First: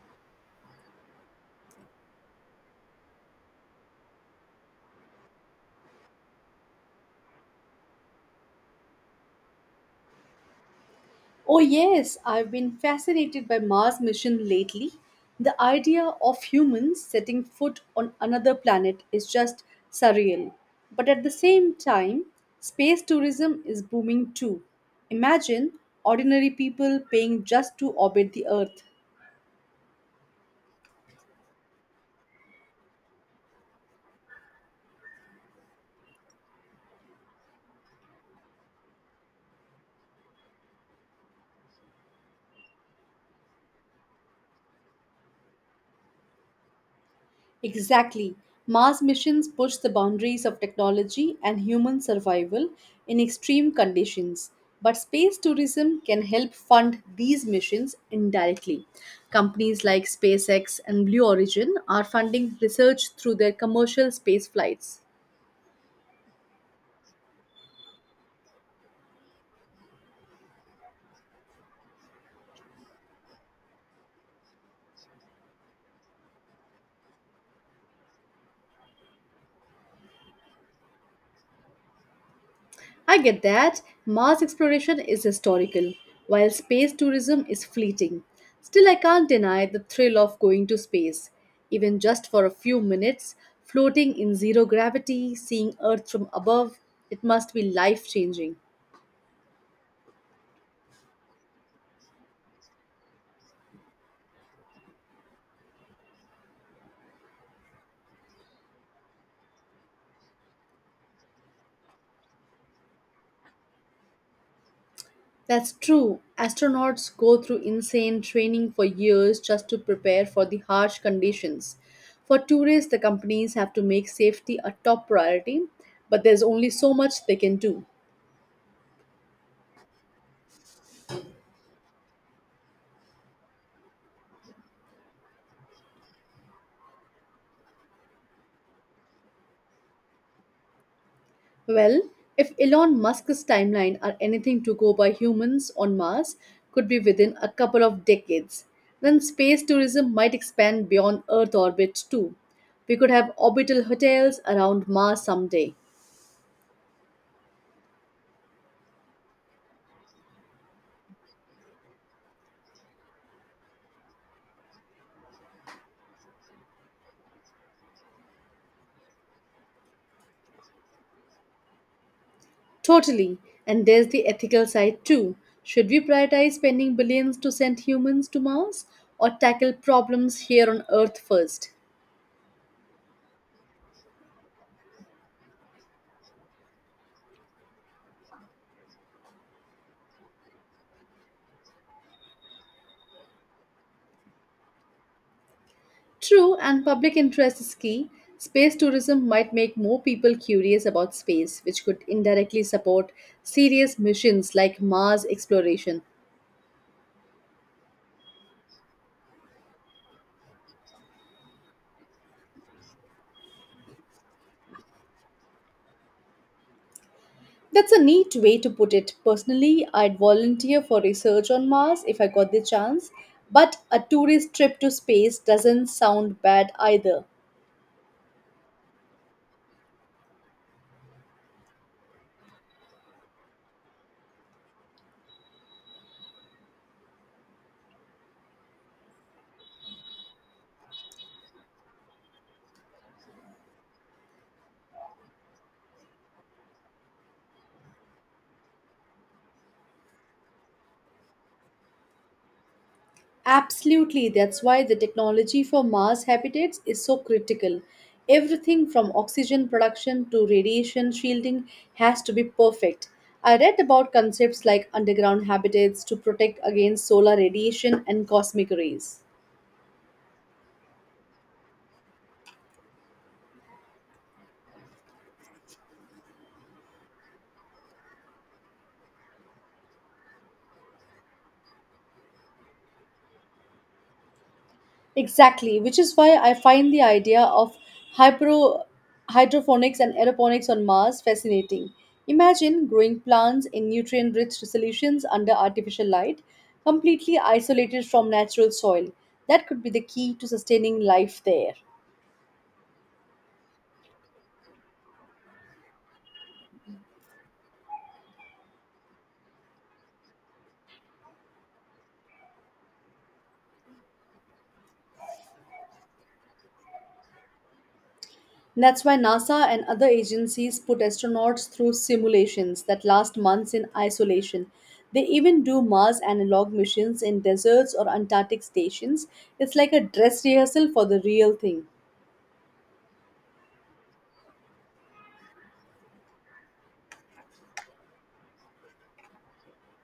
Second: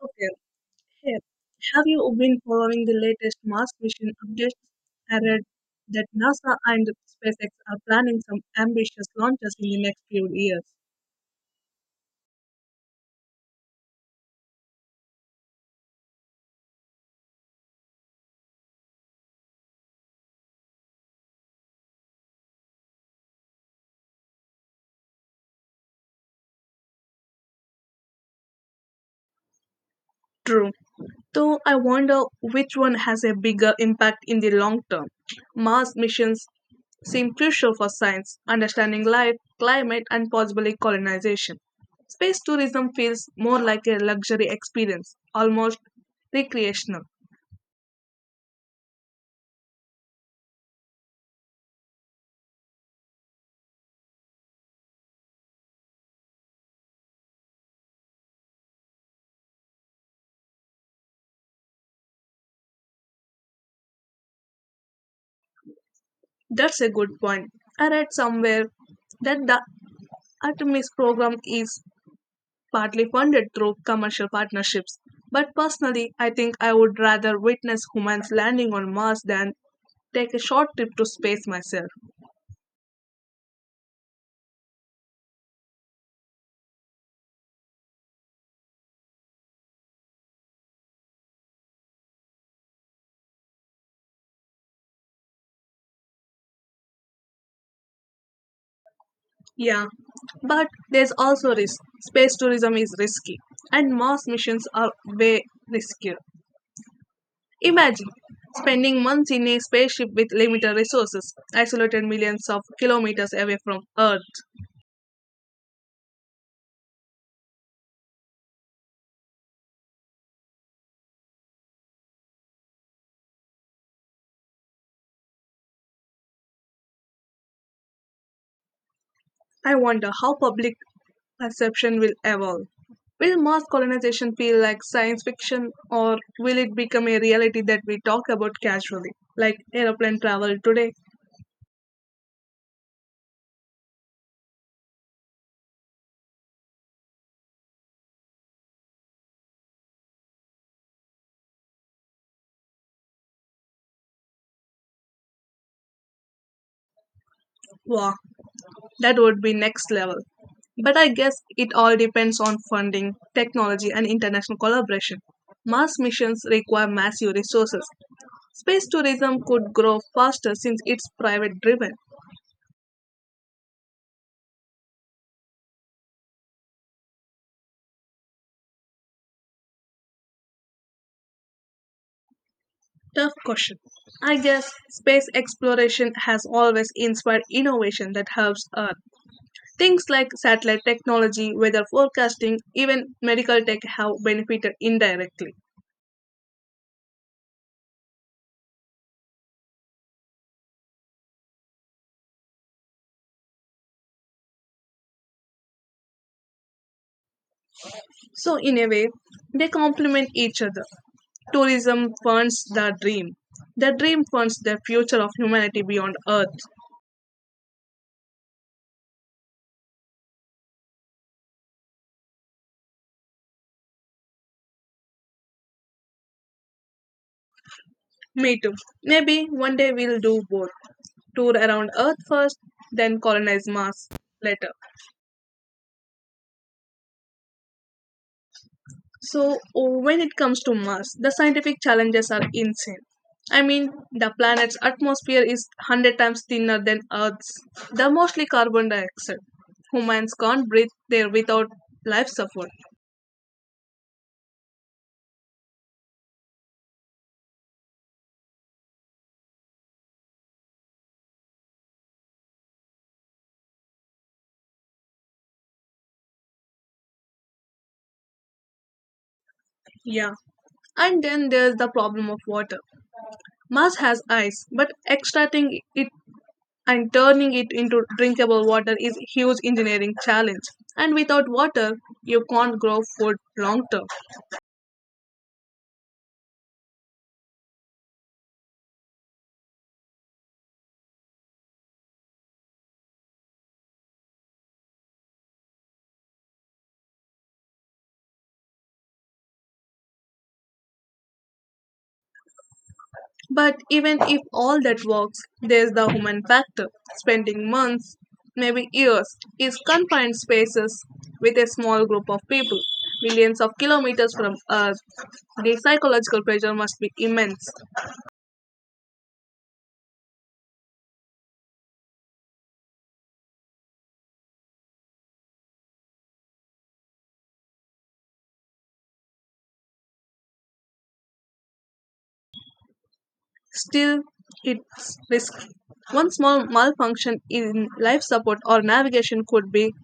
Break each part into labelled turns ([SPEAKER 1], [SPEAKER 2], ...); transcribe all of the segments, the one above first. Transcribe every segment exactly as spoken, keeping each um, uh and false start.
[SPEAKER 1] Okay. Hey, have you been following the latest Mars mission updates? I read that NASA and SpaceX are planning some ambitious launches in the next few years.
[SPEAKER 2] Oh, yes, I've been fascinated by Mars mission lately. The idea of humans setting foot on another planet is just surreal. But at the same time, space tourism is booming too. Imagine ordinary people paying just to orbit the Earth.
[SPEAKER 1] True. Though I wonder which one has a bigger impact in the long term. Mars missions seem crucial for science, understanding life, climate, and possibly colonization. Space tourism feels more like a luxury experience, almost recreational.
[SPEAKER 2] Exactly. Mars missions push the boundaries of technology and human survival in extreme conditions. But space tourism can help fund these missions indirectly. Companies like SpaceX and Blue Origin are funding research through their commercial space flights.
[SPEAKER 1] That's a good point. I read somewhere that the Artemis program is partly funded through commercial partnerships. But personally, I think I would rather witness humans landing on Mars than take a short trip to space myself.
[SPEAKER 2] I get that. Mars exploration is historical, while space tourism is fleeting. Still, I can't deny the thrill of going to space. Even just for a few minutes, floating in zero gravity, seeing Earth from above, it must be life changing.
[SPEAKER 1] Yeah, but there's also risk. Space tourism is risky, and Mars missions are way riskier. Imagine spending months in a spaceship with limited resources, isolated millions of kilometers away from Earth.
[SPEAKER 2] That's true. Astronauts go through insane training for years just to prepare for the harsh conditions. For tourists, the companies have to make safety a top priority, but there's only so much they can do.
[SPEAKER 1] I wonder how public perception will evolve. Will mass colonization feel like science fiction, or will it become a reality that we talk about casually, like aeroplane travel today?
[SPEAKER 2] Well, if Elon Musk's timeline are anything to go by humans on Mars could be within a couple of decades, then space tourism might expand beyond Earth orbit too. We could have orbital hotels around Mars someday.
[SPEAKER 1] Wow, that would be next level. But I guess it all depends on funding, technology, and international collaboration. Mars missions require massive resources. Space tourism could grow faster since it's private driven.
[SPEAKER 2] Totally. And there's the ethical side too. Should we prioritize spending billions to send humans to Mars or tackle problems here on Earth first?
[SPEAKER 1] Tough question. I guess space exploration has always inspired innovation that helps Earth. Things like satellite technology, weather forecasting, even medical tech have benefited indirectly.
[SPEAKER 2] True, and public interest is key. Space tourism might make more people curious about space, which could indirectly support serious missions like Mars exploration.
[SPEAKER 1] So, in a way, they complement each other. Tourism funds the dream. The dream funds the future of humanity beyond Earth.
[SPEAKER 2] That's a neat way to put it. Personally, I'd volunteer for research on Mars if I got the chance, but a tourist trip to space doesn't sound bad either.
[SPEAKER 1] Me too. Maybe one day we'll do both. Tour around Earth first, then colonize Mars later. So, when it comes to Mars, the scientific challenges are insane. I mean, the planet's atmosphere is one hundred times thinner than Earth's. They're mostly carbon dioxide. Humans can't breathe there without life support.
[SPEAKER 2] Absolutely, that's why the technology for Mars habitats is so critical. Everything from oxygen production to radiation shielding has to be perfect. I read about concepts like underground habitats to protect against solar radiation and cosmic rays.
[SPEAKER 1] Yeah. And then there's the problem of water. Mars has ice, but extracting it and turning it into drinkable water is a huge engineering challenge. And without water, you can't grow food long term.
[SPEAKER 2] Exactly, which is why I find the idea of hypro- hydroponics and aeroponics on Mars fascinating. Imagine growing plants in nutrient rich solutions under artificial light, completely isolated from natural soil. That could be the key to sustaining life there.
[SPEAKER 1] But even if all that works, there's the human factor. Spending months, maybe years, in confined spaces with a small group of people, millions of kilometers from Earth. The psychological pressure must be immense.
[SPEAKER 2] That's why NASA and other agencies put astronauts through simulations that last months in isolation. They even do Mars analog missions in deserts or Antarctic stations. It's like a dress rehearsal for the real thing.
[SPEAKER 1] Still, it's risky. One small malfunction in life support or navigation could be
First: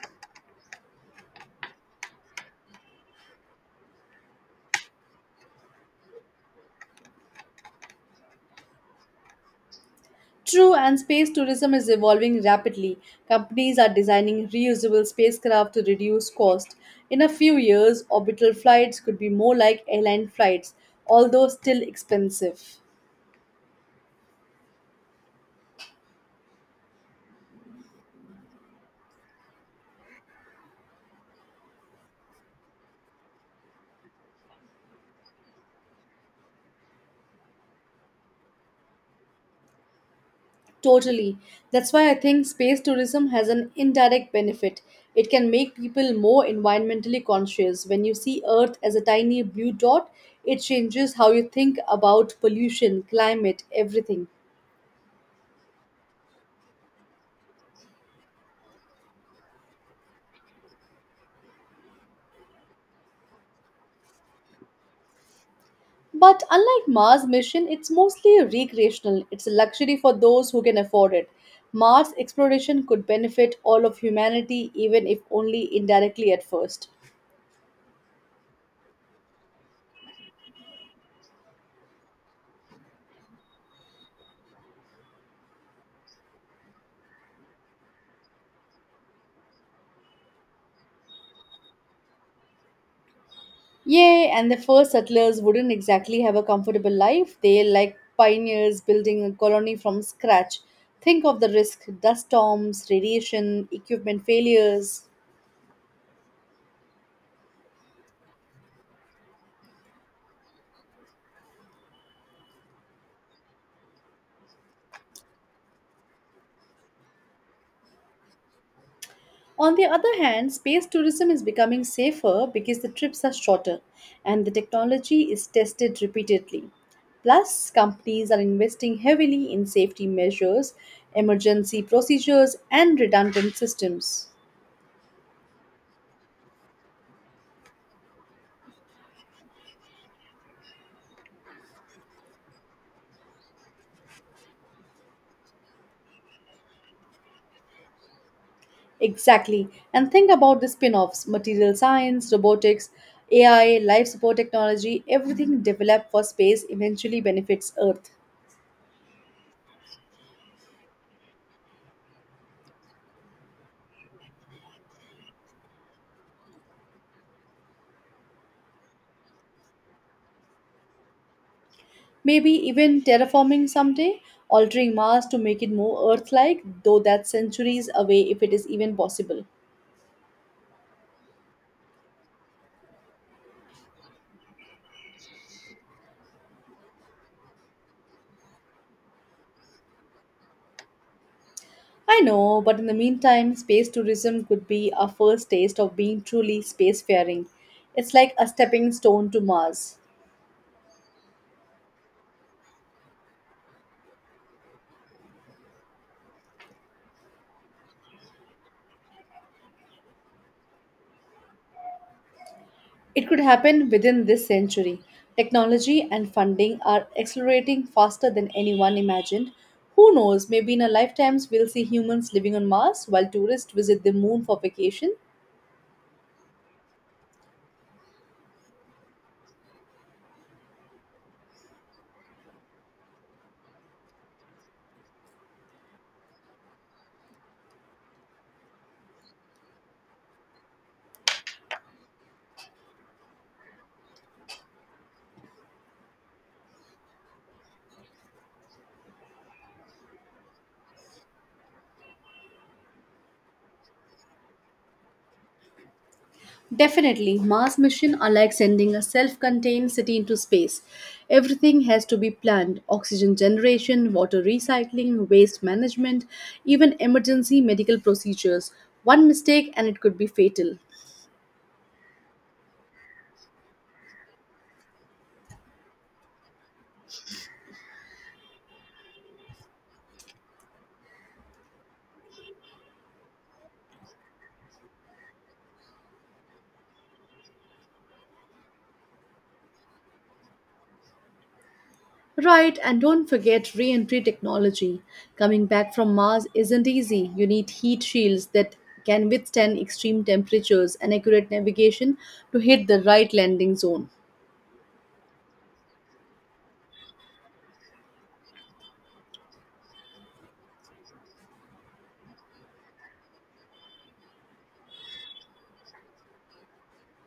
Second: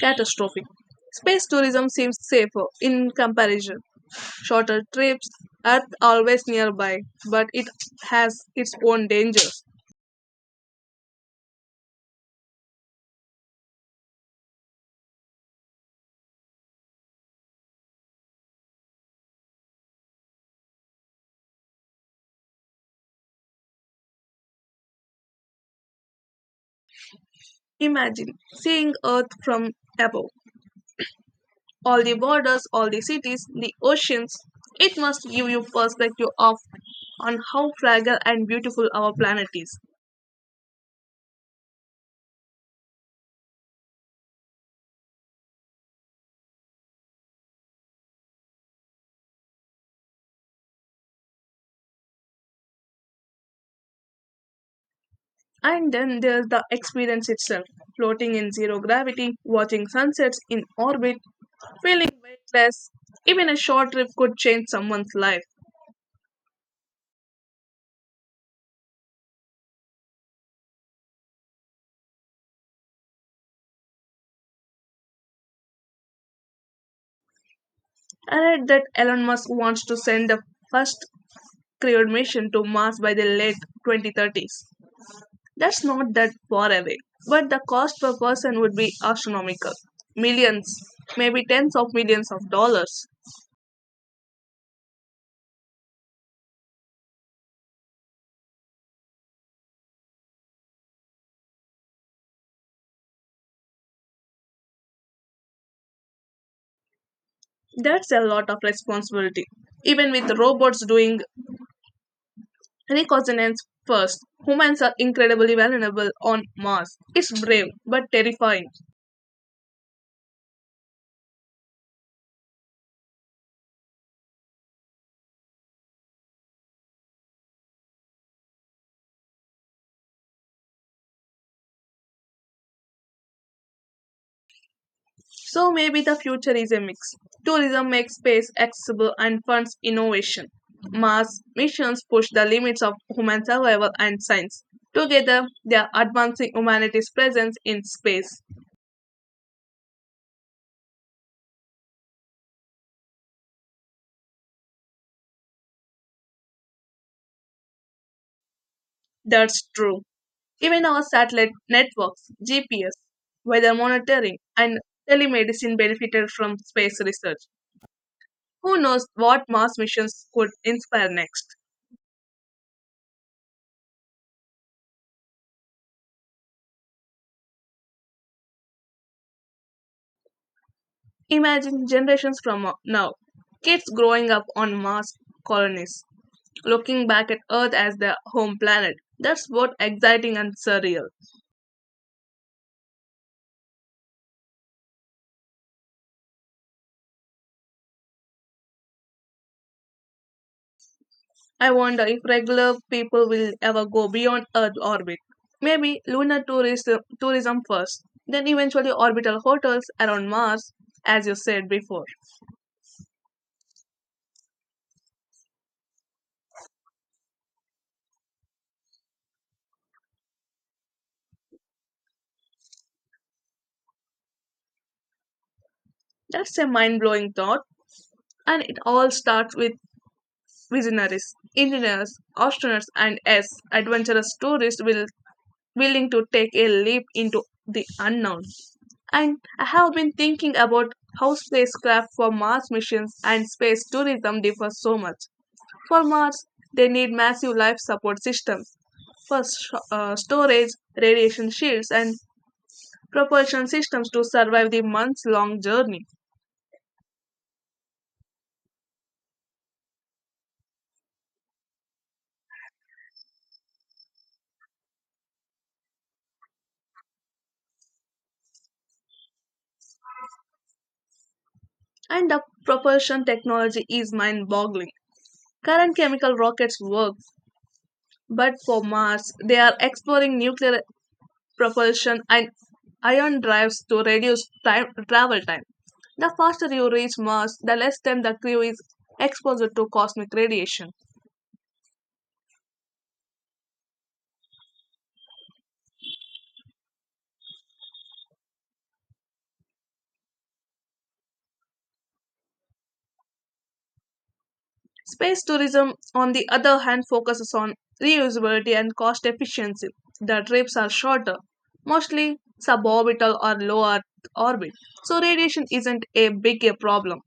[SPEAKER 1] catastrophic. Space tourism seems safer in comparison. Shorter trips, Earth always nearby, but it has its own dangers.
[SPEAKER 2] True, and space tourism is evolving rapidly. Companies are designing reusable spacecraft to reduce cost. In a few years, orbital flights could be more like airline flights, although still expensive.
[SPEAKER 1] Imagine seeing Earth from above. All the borders, all the cities, the oceans. It must give you perspective of on how fragile and beautiful our planet is.
[SPEAKER 2] Totally. That's why I think space tourism has an indirect benefit. It can make people more environmentally conscious. When you see Earth as a tiny blue dot, it changes how you think about pollution, climate, everything.
[SPEAKER 1] And then there's the experience itself. Floating in zero gravity, watching sunsets in orbit, feeling weightless. Even a short trip could change someone's life.
[SPEAKER 2] But unlike Mars mission, it's mostly recreational. It's a luxury for those who can afford it. Mars exploration could benefit all of humanity even if only indirectly at first.
[SPEAKER 1] I read that Elon Musk wants to send the first crewed mission to Mars by the late twenty thirties. That's not that far away, but the cost per person would be astronomical millions, maybe tens of millions of dollars.
[SPEAKER 2] Yay, and the first settlers wouldn't exactly have a comfortable life. They like pioneers building a colony from scratch. Think of the risk dust storms, radiation, equipment failures.
[SPEAKER 1] That's a lot of responsibility. Even with robots doing reconnaissance first, humans are incredibly vulnerable on Mars. It's brave but terrifying.
[SPEAKER 2] On the other hand, space tourism is becoming safer because the trips are shorter and the technology is tested repeatedly. Plus, companies are investing heavily in safety measures, emergency procedures, and redundant systems.
[SPEAKER 1] So maybe the future is a mix. Tourism makes space accessible and funds innovation. Mars missions push the limits of human survival and science. Together, they are advancing humanity's presence in space.
[SPEAKER 2] Exactly. And think about the spin offs material science, robotics, A I, life support technology, everything developed for space eventually benefits Earth.
[SPEAKER 1] That's true. Even our satellite networks, G P S, weather monitoring, and telemedicine benefited from space research. Who knows what Mars missions could inspire next?
[SPEAKER 2] Maybe even terraforming someday, altering Mars to make it more Earth like, though that's centuries away if it is even possible.
[SPEAKER 1] Imagine generations from now, kids growing up on Mars colonies looking back at Earth as their home planet. That's both exciting and surreal.
[SPEAKER 2] I know, but in the meantime, space tourism could be our first taste of being truly spacefaring. It's like a stepping stone to Mars.
[SPEAKER 1] I wonder if regular people will ever go beyond Earth orbit. Maybe lunar tourism, tourism first, then eventually orbital hotels around Mars, as you said before.
[SPEAKER 2] It could happen within this century. Technology and funding are accelerating faster than anyone imagined. Who knows, maybe in our lifetimes we'll see humans living on Mars while tourists visit the moon for vacation.
[SPEAKER 1] That's a mind blowing thought, and it all starts with visionaries, engineers, astronauts, and yes, adventurous tourists will willing to take a leap into the unknown. And I have been thinking about how spacecraft for Mars missions and space tourism differ so much. For Mars, they need massive life support systems for sh- uh, storage, radiation shields, and propulsion systems to survive the months long journey.
[SPEAKER 2] Definitely, Mars missions are like sending a self contained city into space. Everything has to be planned oxygen generation, water recycling, waste management, even emergency medical procedures. One mistake and it could be fatal.
[SPEAKER 1] And the propulsion technology is mind boggling. Current chemical rockets work, but for Mars, they are exploring nuclear propulsion, and ion drives to reduce time, travel time. The faster you reach Mars, the less time the crew is exposed to cosmic radiation.
[SPEAKER 2] Right, and don't forget re entry technology. Coming back from Mars isn't easy. You need heat shields that can withstand extreme temperatures and accurate navigation to hit the right landing zone.
[SPEAKER 1] Space tourism, on the other hand, focuses on reusability and cost efficiency. The trips are shorter, mostly suborbital or low Earth orbit, so radiation isn't a big a problem.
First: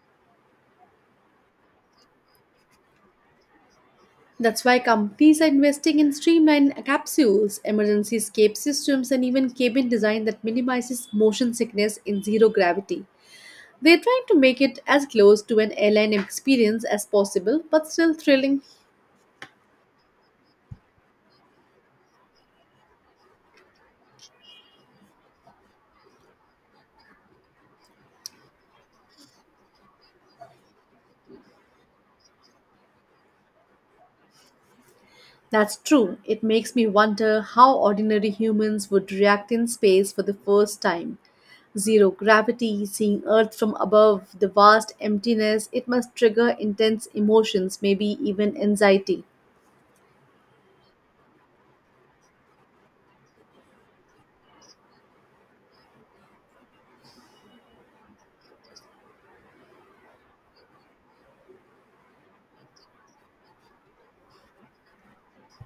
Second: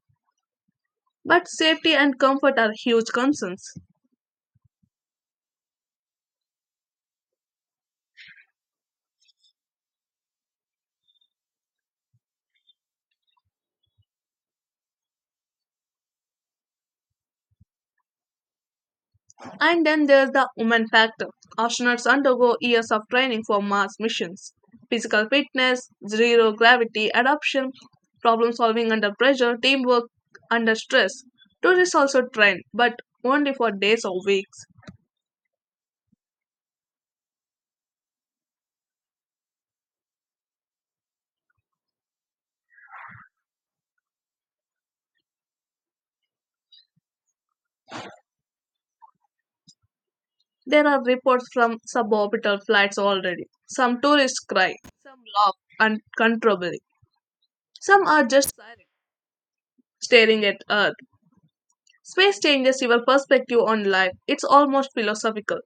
[SPEAKER 1] But safety and comfort are huge concerns.
[SPEAKER 2] That's why companies are investing in streamlined capsules, emergency escape systems, and even cabin design that minimizes motion sickness in zero gravity. They're trying to make it as close to an airline experience as possible, but still thrilling.
[SPEAKER 1] And then there's the woman factor. Astronauts undergo years of training for Mars missions. Physical fitness, zero gravity adaptation, problem solving under pressure, teamwork under stress. Tourists also train, but only for days or weeks.
[SPEAKER 2] That's true. It makes me wonder how ordinary humans would react in space for the first time. Zero gravity, seeing Earth from above, the vast emptiness, it must trigger intense emotions, maybe even anxiety.
[SPEAKER 1] There are reports from suborbital flights already. Some tourists cry, some laugh uncontrollably, some are just silent, staring at Earth. Space changes your perspective on life. It's almost philosophical.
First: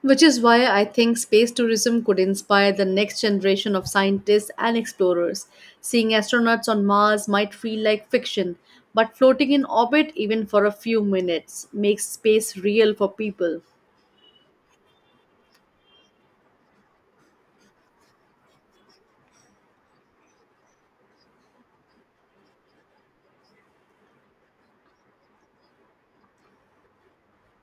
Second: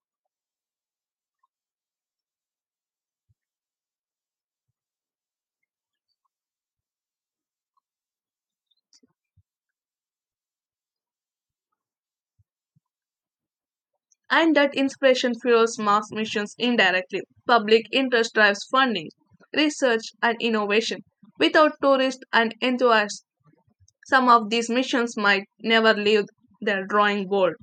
[SPEAKER 2] Which is why I think space tourism could inspire the next generation of scientists and explorers. Seeing astronauts on Mars might feel like fiction, but floating in orbit even for a few minutes makes space real for people.
[SPEAKER 1] And that inspiration fuels mass missions indirectly. Public interest drives funding, research, and innovation. Without tourists and enthusiasts, some of these missions might never leave their drawing board.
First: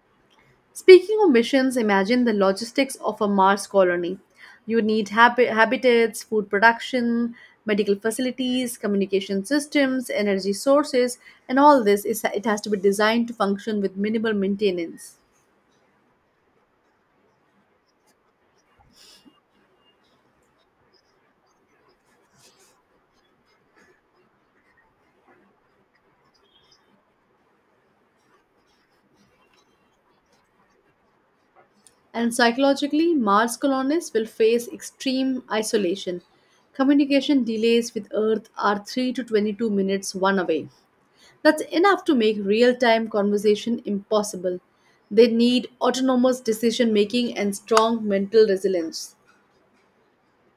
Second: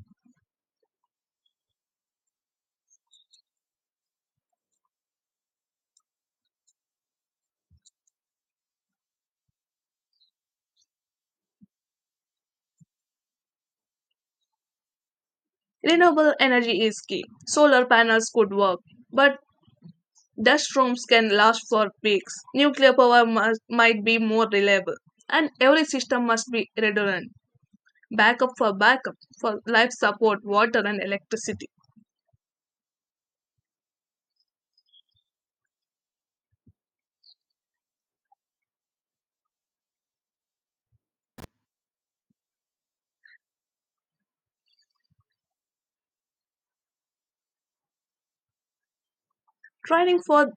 [SPEAKER 2] Speaking of missions, imagine the logistics of a Mars colony. You need hab- habitats, food production, medical facilities, communication systems, energy sources, and all this is it has to be designed to function with minimal maintenance.
[SPEAKER 1] Renewable energy is key. Solar panels could work, but dust storms can last for weeks. Nuclear power must, might be more reliable, and every system must be redundant. Backup for backup for life support, water, and electricity.
[SPEAKER 2] And psychologically, Mars colonists will face extreme isolation. Communication delays with Earth are three to twenty-two minutes one away. That's enough to make real time conversation impossible. They need autonomous decision making and strong mental resilience.
[SPEAKER 1] Training for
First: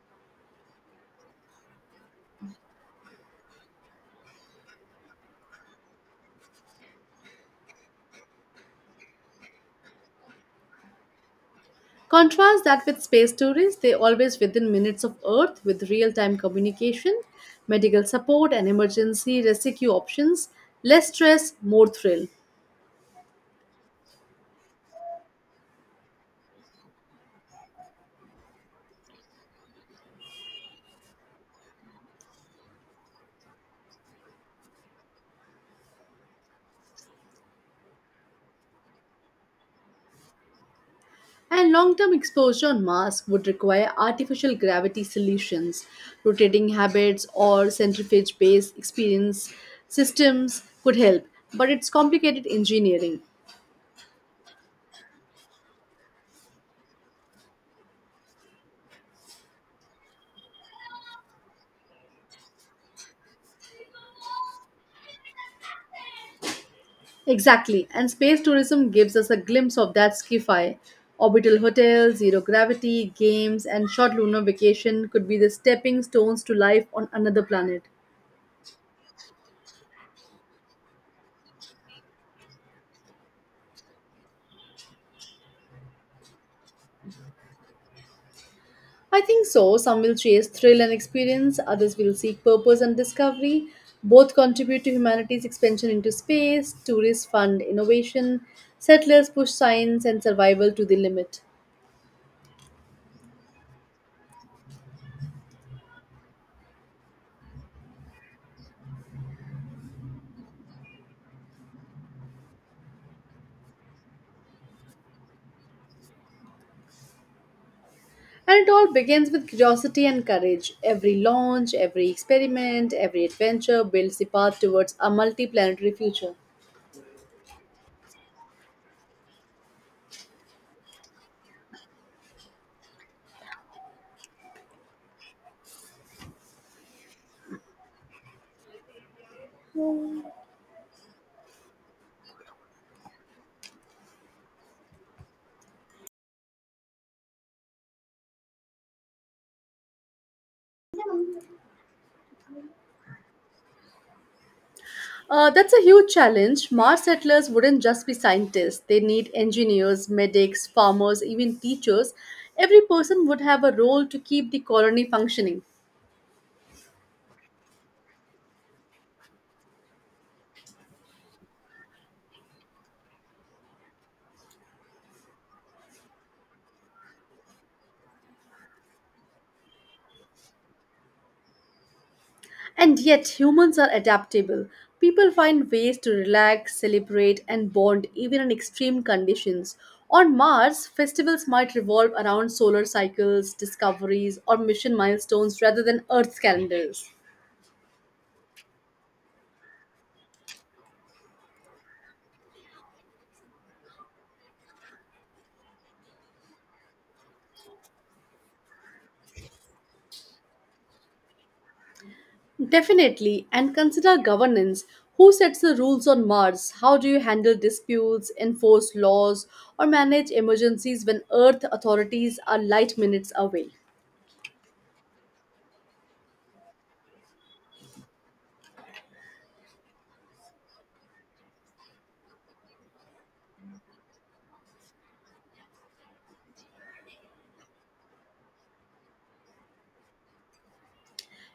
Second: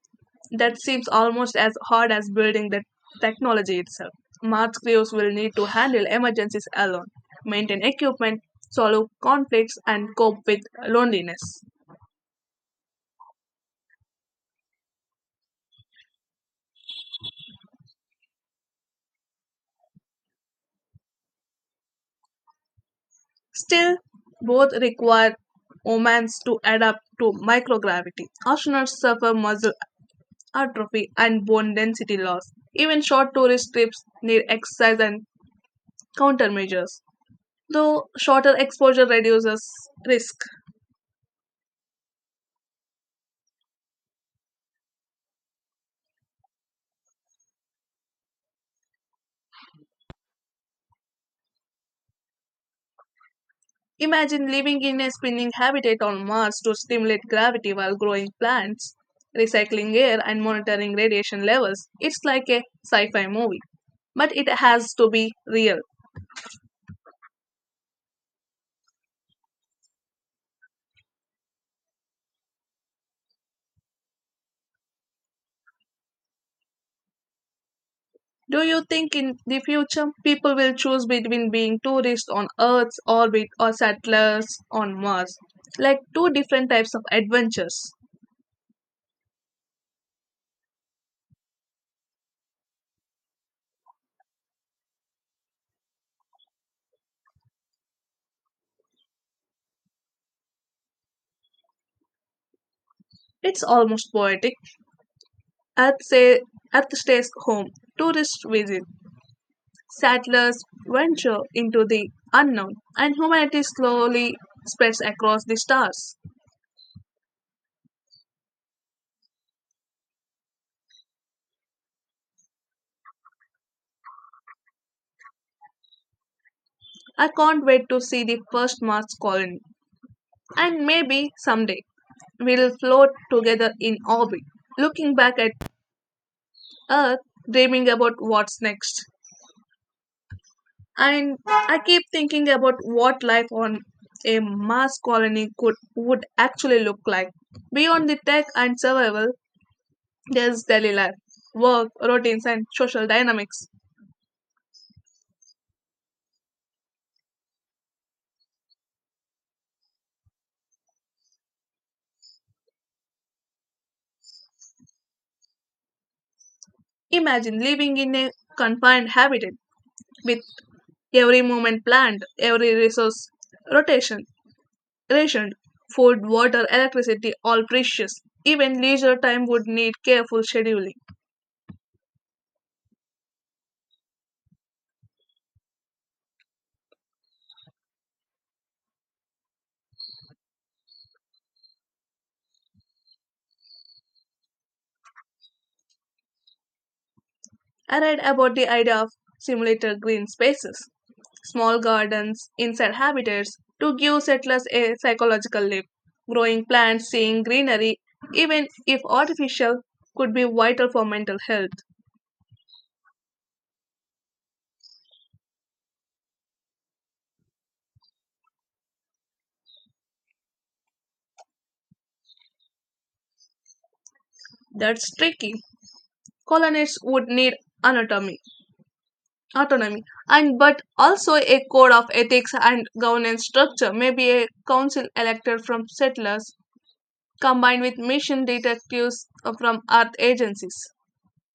[SPEAKER 1] that seems almost as hard as building the technology itself. Math crews will need to handle emergencies alone, maintain equipment, solve conflicts, and cope with loneliness.
[SPEAKER 2] Contrast that with space tourists, they always within minutes of Earth with real time communication, medical support, and emergency rescue options. Less stress, more thrill.
[SPEAKER 1] Still, both require humans to adapt to microgravity. Astronauts suffer muscle atrophy and bone density loss. Even short tourist trips need exercise and countermeasures, though shorter exposure reduces risk.
[SPEAKER 2] And long term exposure on Mars would require artificial gravity solutions, rotating habits, or centrifuge based experience systems could help, but it's complicated engineering.
[SPEAKER 1] Imagine living in a spinning habitat on Mars to stimulate gravity while growing plants, recycling air, and monitoring radiation levels. It's like a sci fi movie. But it has to be real.
[SPEAKER 2] Exactly, and space tourism gives us a glimpse of that sci fi Orbital hotels, zero gravity, games, and short lunar vacation could be the stepping stones to life on another planet.
[SPEAKER 1] Do you think in the future people will choose between being tourists on Earth's orbit or settlers on Mars? Like two different types of adventures.
[SPEAKER 2] I think so. Some will chase thrill and experience, others will seek purpose and discovery. Both contribute to humanity's expansion into space, tourists fund innovation, settlers push science and survival to the limit.
[SPEAKER 1] It's almost poetic. Earth, say, Earth stays home, tourists visit, settlers venture into the unknown, and humanity slowly spreads across the stars.
[SPEAKER 2] And it all begins with curiosity and courage. Every launch, every experiment, every adventure builds the path towards a multi planetary future.
[SPEAKER 1] I can't wait to see the first Mars colony, and maybe someday we'll float together in orbit, looking back at Earth, dreaming about what's next. And I keep thinking about what life on a Mars colony could would actually look like. Beyond the tech and survival, there's daily life, work, routines, and social dynamics.
[SPEAKER 2] Uh, that's a huge challenge. Mars settlers wouldn't just be scientists, they need engineers, medics, farmers, even teachers. Every person would have a role to keep the colony functioning.
[SPEAKER 1] Imagine living in a confined habitat with every moment planned, every resource rotation, rationed, food, water, electricity, all precious. Even leisure time would need careful scheduling.
[SPEAKER 2] And yet, humans are adaptable. People find ways to relax, celebrate, and bond even in extreme conditions. On Mars, festivals might revolve around solar cycles, discoveries, or mission milestones rather than Earth's calendars.
[SPEAKER 1] I read about the idea of simulated green spaces, small gardens inside habitats to give settlers a psychological lift. Growing plants, seeing greenery, even if artificial, could be vital for mental health.
[SPEAKER 2] Definitely, and consider governance. Who sets the rules on Mars? How do you handle disputes, enforce laws, or manage emergencies when Earth authorities are light minutes away?
[SPEAKER 1] That's tricky colonists would need anatomy, autonomy, and but also a code of ethics and governance structure, maybe a council elected from settlers, combined with mission detectives from Earth agencies.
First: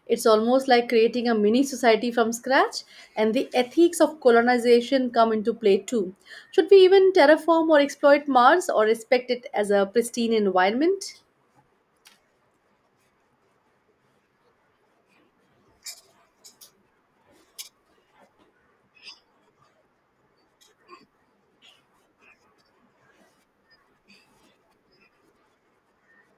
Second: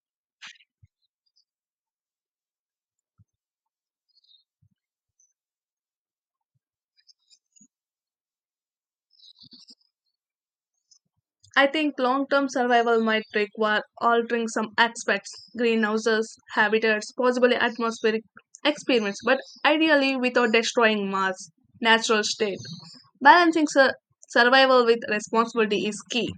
[SPEAKER 2] It's almost like creating a mini society from scratch, and the ethics of colonization come into play too. Should we even terraform or exploit Mars or respect it as a pristine environment?
[SPEAKER 1] I think long term survival might require altering some aspects, greenhouses, habitats, possibly atmospheric experiments, but ideally without destroying Mars' natural state. Balancing sur- survival with responsibility is key.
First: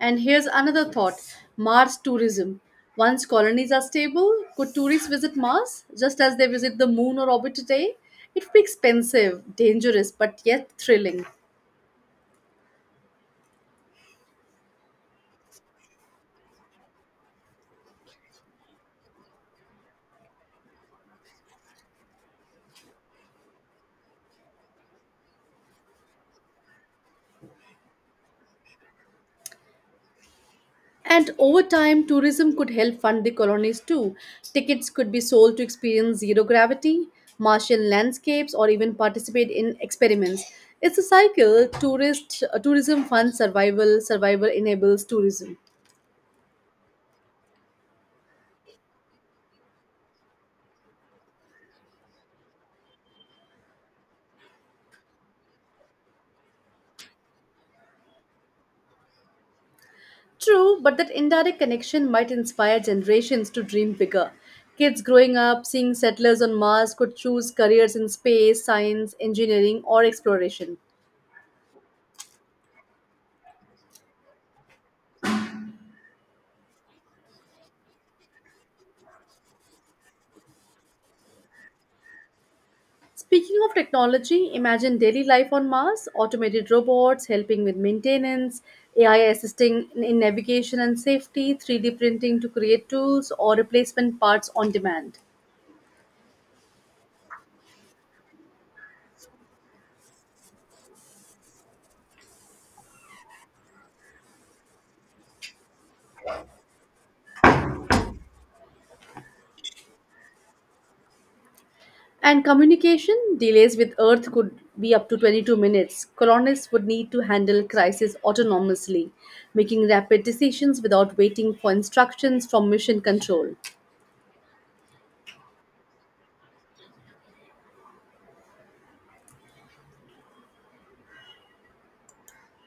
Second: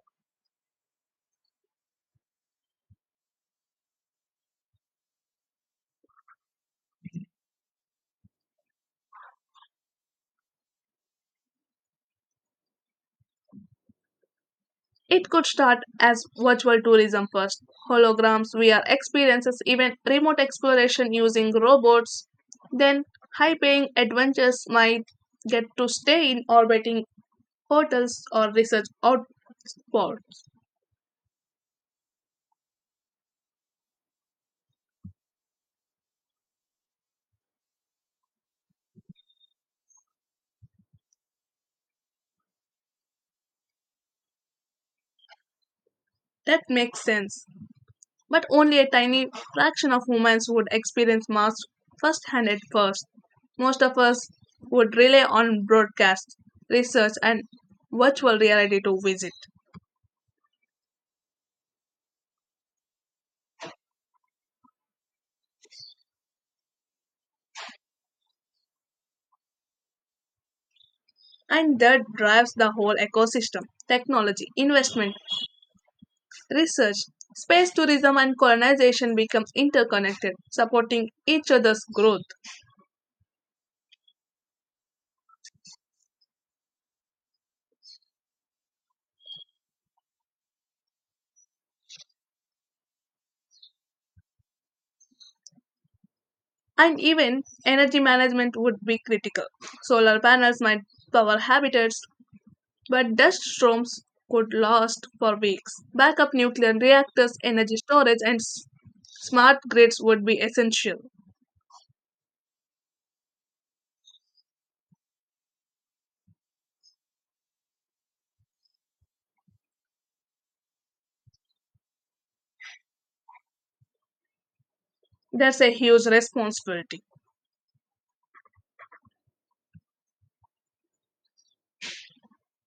[SPEAKER 2] And here's another thought Mars tourism. Once colonies are stable, could tourists visit Mars just as they visit the moon or orbit today? It would be expensive, dangerous, but yet thrilling.
[SPEAKER 1] It could start as virtual tourism first. Holograms, V R experiences, even remote exploration using robots. Then, high paying adventures might get to stay in orbiting hotels or research outspots.
[SPEAKER 2] And over time, tourism could help fund the colonies too. Tickets could be sold to experience zero gravity, Martian landscapes, or even participate in experiments. It's a cycle. Tourist uh, tourism funds survival. Survival enables tourism.
[SPEAKER 1] That makes sense. But only a tiny fraction of humans would experience Mars firsthand at first. Most of us would rely on broadcast, research, and virtual reality to visit.
[SPEAKER 2] True, but that indirect connection might inspire generations to dream bigger. Kids growing up seeing settlers on Mars could choose careers in space, science, engineering, or exploration.
[SPEAKER 1] And that drives the whole ecosystem. Technology, investment, research, space tourism, and colonization become interconnected, supporting each other's growth.
[SPEAKER 2] Speaking of technology, imagine daily life on Mars automated robots helping with maintenance, A I assisting in in navigation and safety, three D printing to create tools, or replacement parts on demand.
[SPEAKER 1] And even energy management would be critical. Solar panels might power habitats, but dust storms could last for weeks. Backup nuclear reactors, energy storage, and s- smart grids would be essential.
[SPEAKER 2] And communication delays with Earth could be up to twenty-two minutes. Colonists would need to handle crisis autonomously, making rapid decisions without waiting for instructions from mission control.
[SPEAKER 1] That's a huge responsibility.